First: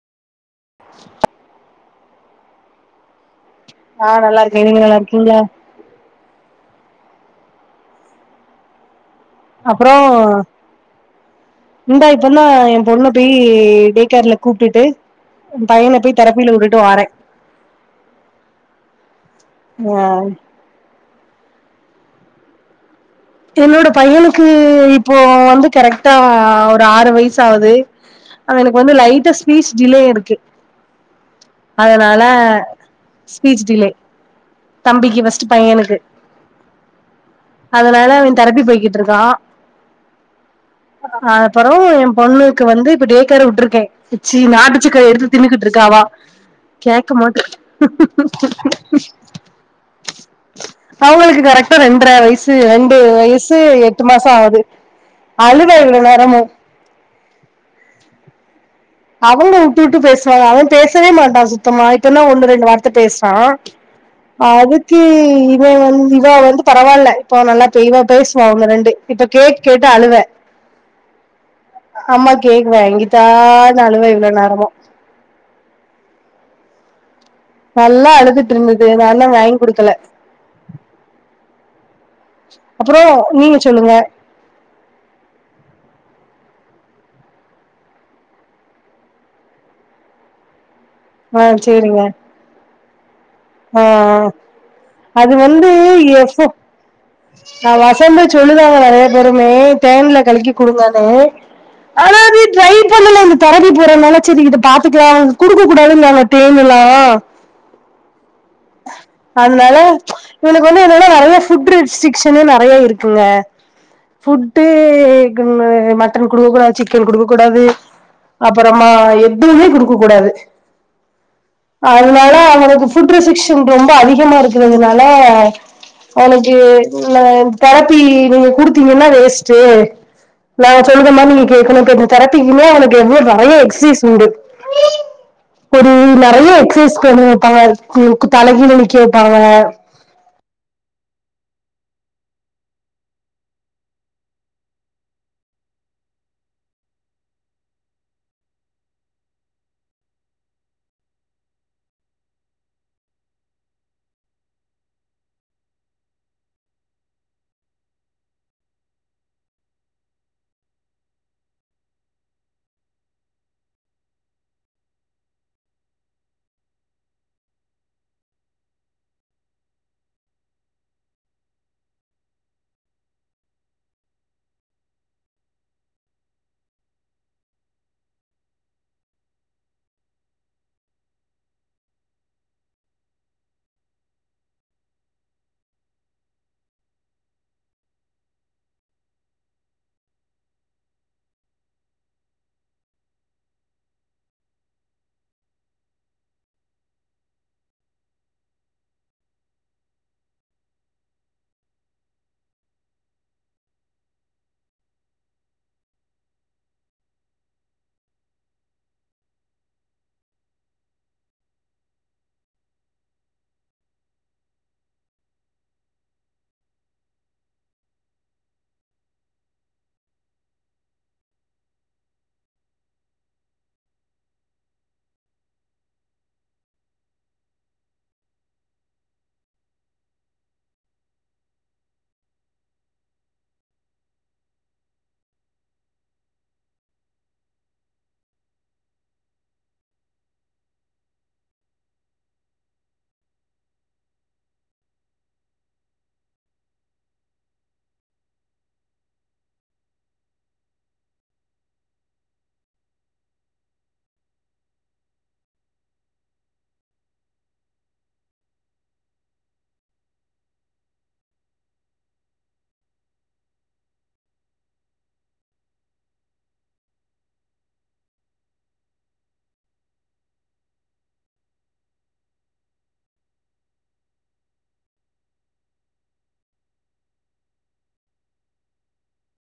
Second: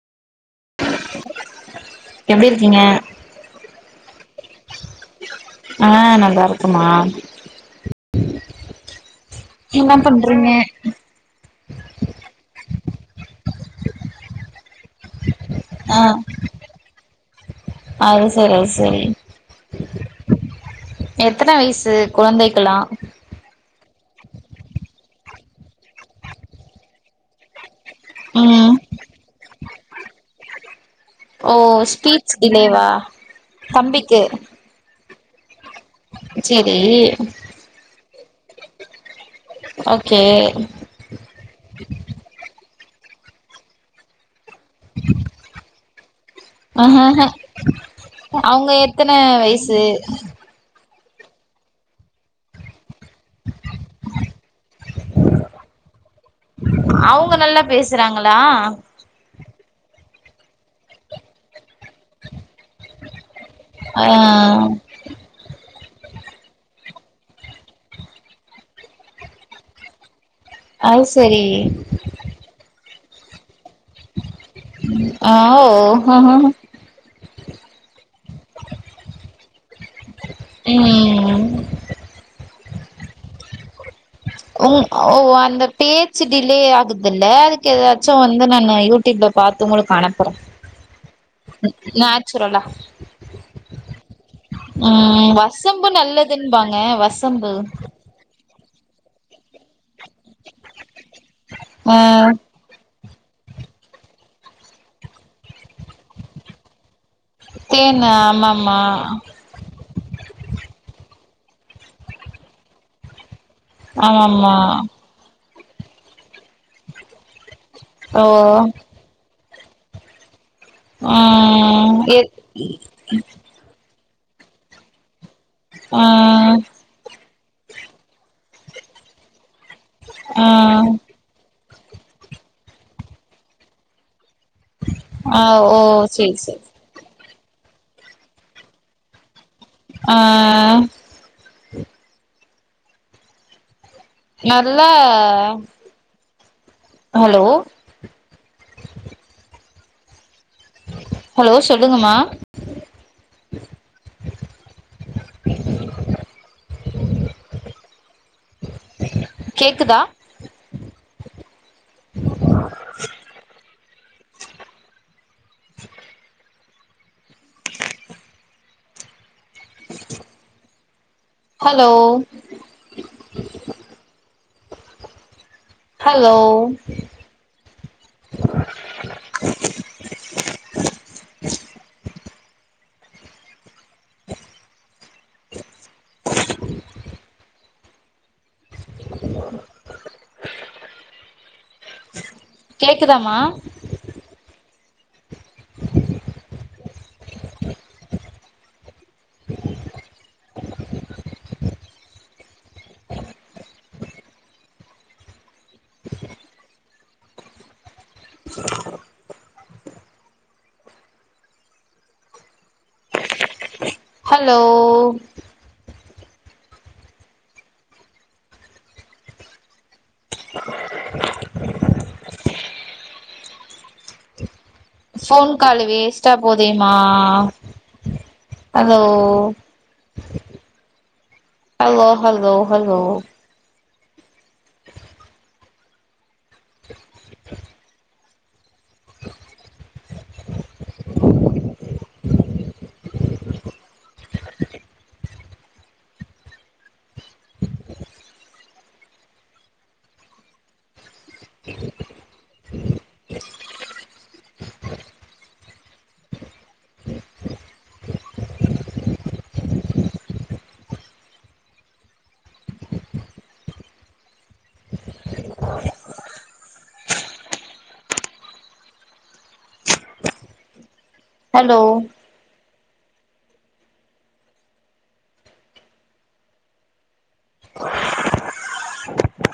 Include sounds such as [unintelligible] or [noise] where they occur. [inaudible] எப்டி இருக்கீங்க ஆ நல்லாருக்கே நீங்க நல்லாருக்கீங்களா ஆ நல்லாருக்குமா என்ன அப்புறோ பண்றீங்க இந்தா பொன்ன எ பொண்ணு போயி டேக்கேர்ல கூப்ட்டுட்டு பையனை ஆ போய் தெரப்பியில விட்டுட்டு வாரே அது சரி சரி ஆ எத்தன வயசு கொழந்தைக்ல்லா இப்பொன்னோட பையனுக்கு இப்போ வந்து கரெக்டா ஒரு ஆறு வயசு ஆவ்து ம் அவனுக்கு வந்து லைட்டா ஸ்பீச் டிலே இருக்கு ஓ அதனால ஸ்பீச் டிலேவா ஸ்பீச் டிலே தம்பிக்கு தம்பிக்கு ஃபஸ்ட்டு பையனுக்கு செரி அதனால அவ தெரப்பி போய்கிட்ருக்கா ஓகே அப்பறவு எ பொண்ணுக்கு வந்து இப்ப டே கேரே விட்ருக்கே சீ நாட்டு சக்ர எடுத்து தின்னுகிட்டு இருக்கா அவா ஆஹாஹா அவங்க எத்தன வயசு அவங்களுக்கு கரக்டா ரெண்டரை வயசு ரெண்டு வயசு எட்டு மாச ஆது அழுத இவ்ள நேரமும் அவுங்க நல்லா பேசுராங்கலா அவங்க வுட்டு வுட்டு பேசுவாங்க அவ பேசவே மாட்டா சுத்தமா இப்பன்னா ஒண்ணு ரெண் வார்த்த பேசுறா ஆ அவுத் [inaudible] இவன் வந் இவ வந்து பரவால்ல இப்ப நல்லா தெளிவா பேசுவா ஒன்னு ரெண்டு இப்ப கேக் கேட்டு அழுவ அது சரி அம்மா கேக் வாங்கிதானு அழுவ இவ்ளோ நேரமா ஆ ஓ நல்லா அழுதுட்டு இருந்துது நான்தா வாங்கி குடுக்கல ம் அப்றோ நீங்க சொல்லுங்க உ ஓ அந்த பேச்சு டிலே ஆகுதுல்ல அதுக்கு ஏதாச்சு வந்து நானு யூ ட்யூப்ல பாத்து உங்களுக்கு அனுப்புறோ ஆ சேரிங்க நேச்சுரலா ஆ ம் வசம்பு நல்லதும்பாங்க வச ஆ வசம்பு சொல்லுதாங்க நிறைய பேருமே தேன்ல கலக்கி குடுங்கனு ஆ ட்ரை பண்ணல இந்த தெரப்பி போறனால சரி இதை பாத்துக்கலா குடுக்க கூடாதுனாங்க தேனெல்லா தேன் ஆமாமா அதனால இவனக்கு வந்து என்னன்னா நெறைய ஃபுட் ரெஸ்ட்ரிக்ஷ்ன் நெறைய இருக்குங்க ஆமாமா ஃபுட்டு மட்டன் குடுக்க கூடாது சிக்கன் குடுக்க கூடாது ஓ அப்பறமா எக் எதுமே குடுக்க கூடாது ம் எ அதனால அவனுக்கு ஃபுட் ரெசிக்ஸ் ஸன் ரொம்ப அதிகமா இருக்கிறதுனால ஆ எனக்கு ந தெரப்பி நீங்க குடுத்தீங்கன்னா வேஸ்ட் டு ஆ நாங்க சொல்லுற மாரி நீங்க கேக்கணு கேக் [unintelligible] இனிமே அவனுக்கு எவ்ளோ நெறைய எக்ஸ்சிஸ் உண்டு ஆ ஓ ஒரு சேரி நெறைய சேரி எக்சைஸ் பண்ண [unintelligible] குக் தலகீழ நிக்க வெப்பாங்க ஆ நல்லா ஹலோ ஹலோ சொல்லுங்கமா கேக்குதா ஹலோ ஹலோ கேக்குதாமா ஹலோ ஃபோன் கால் வேஸ்டா போதேமா hello hello hello hello hello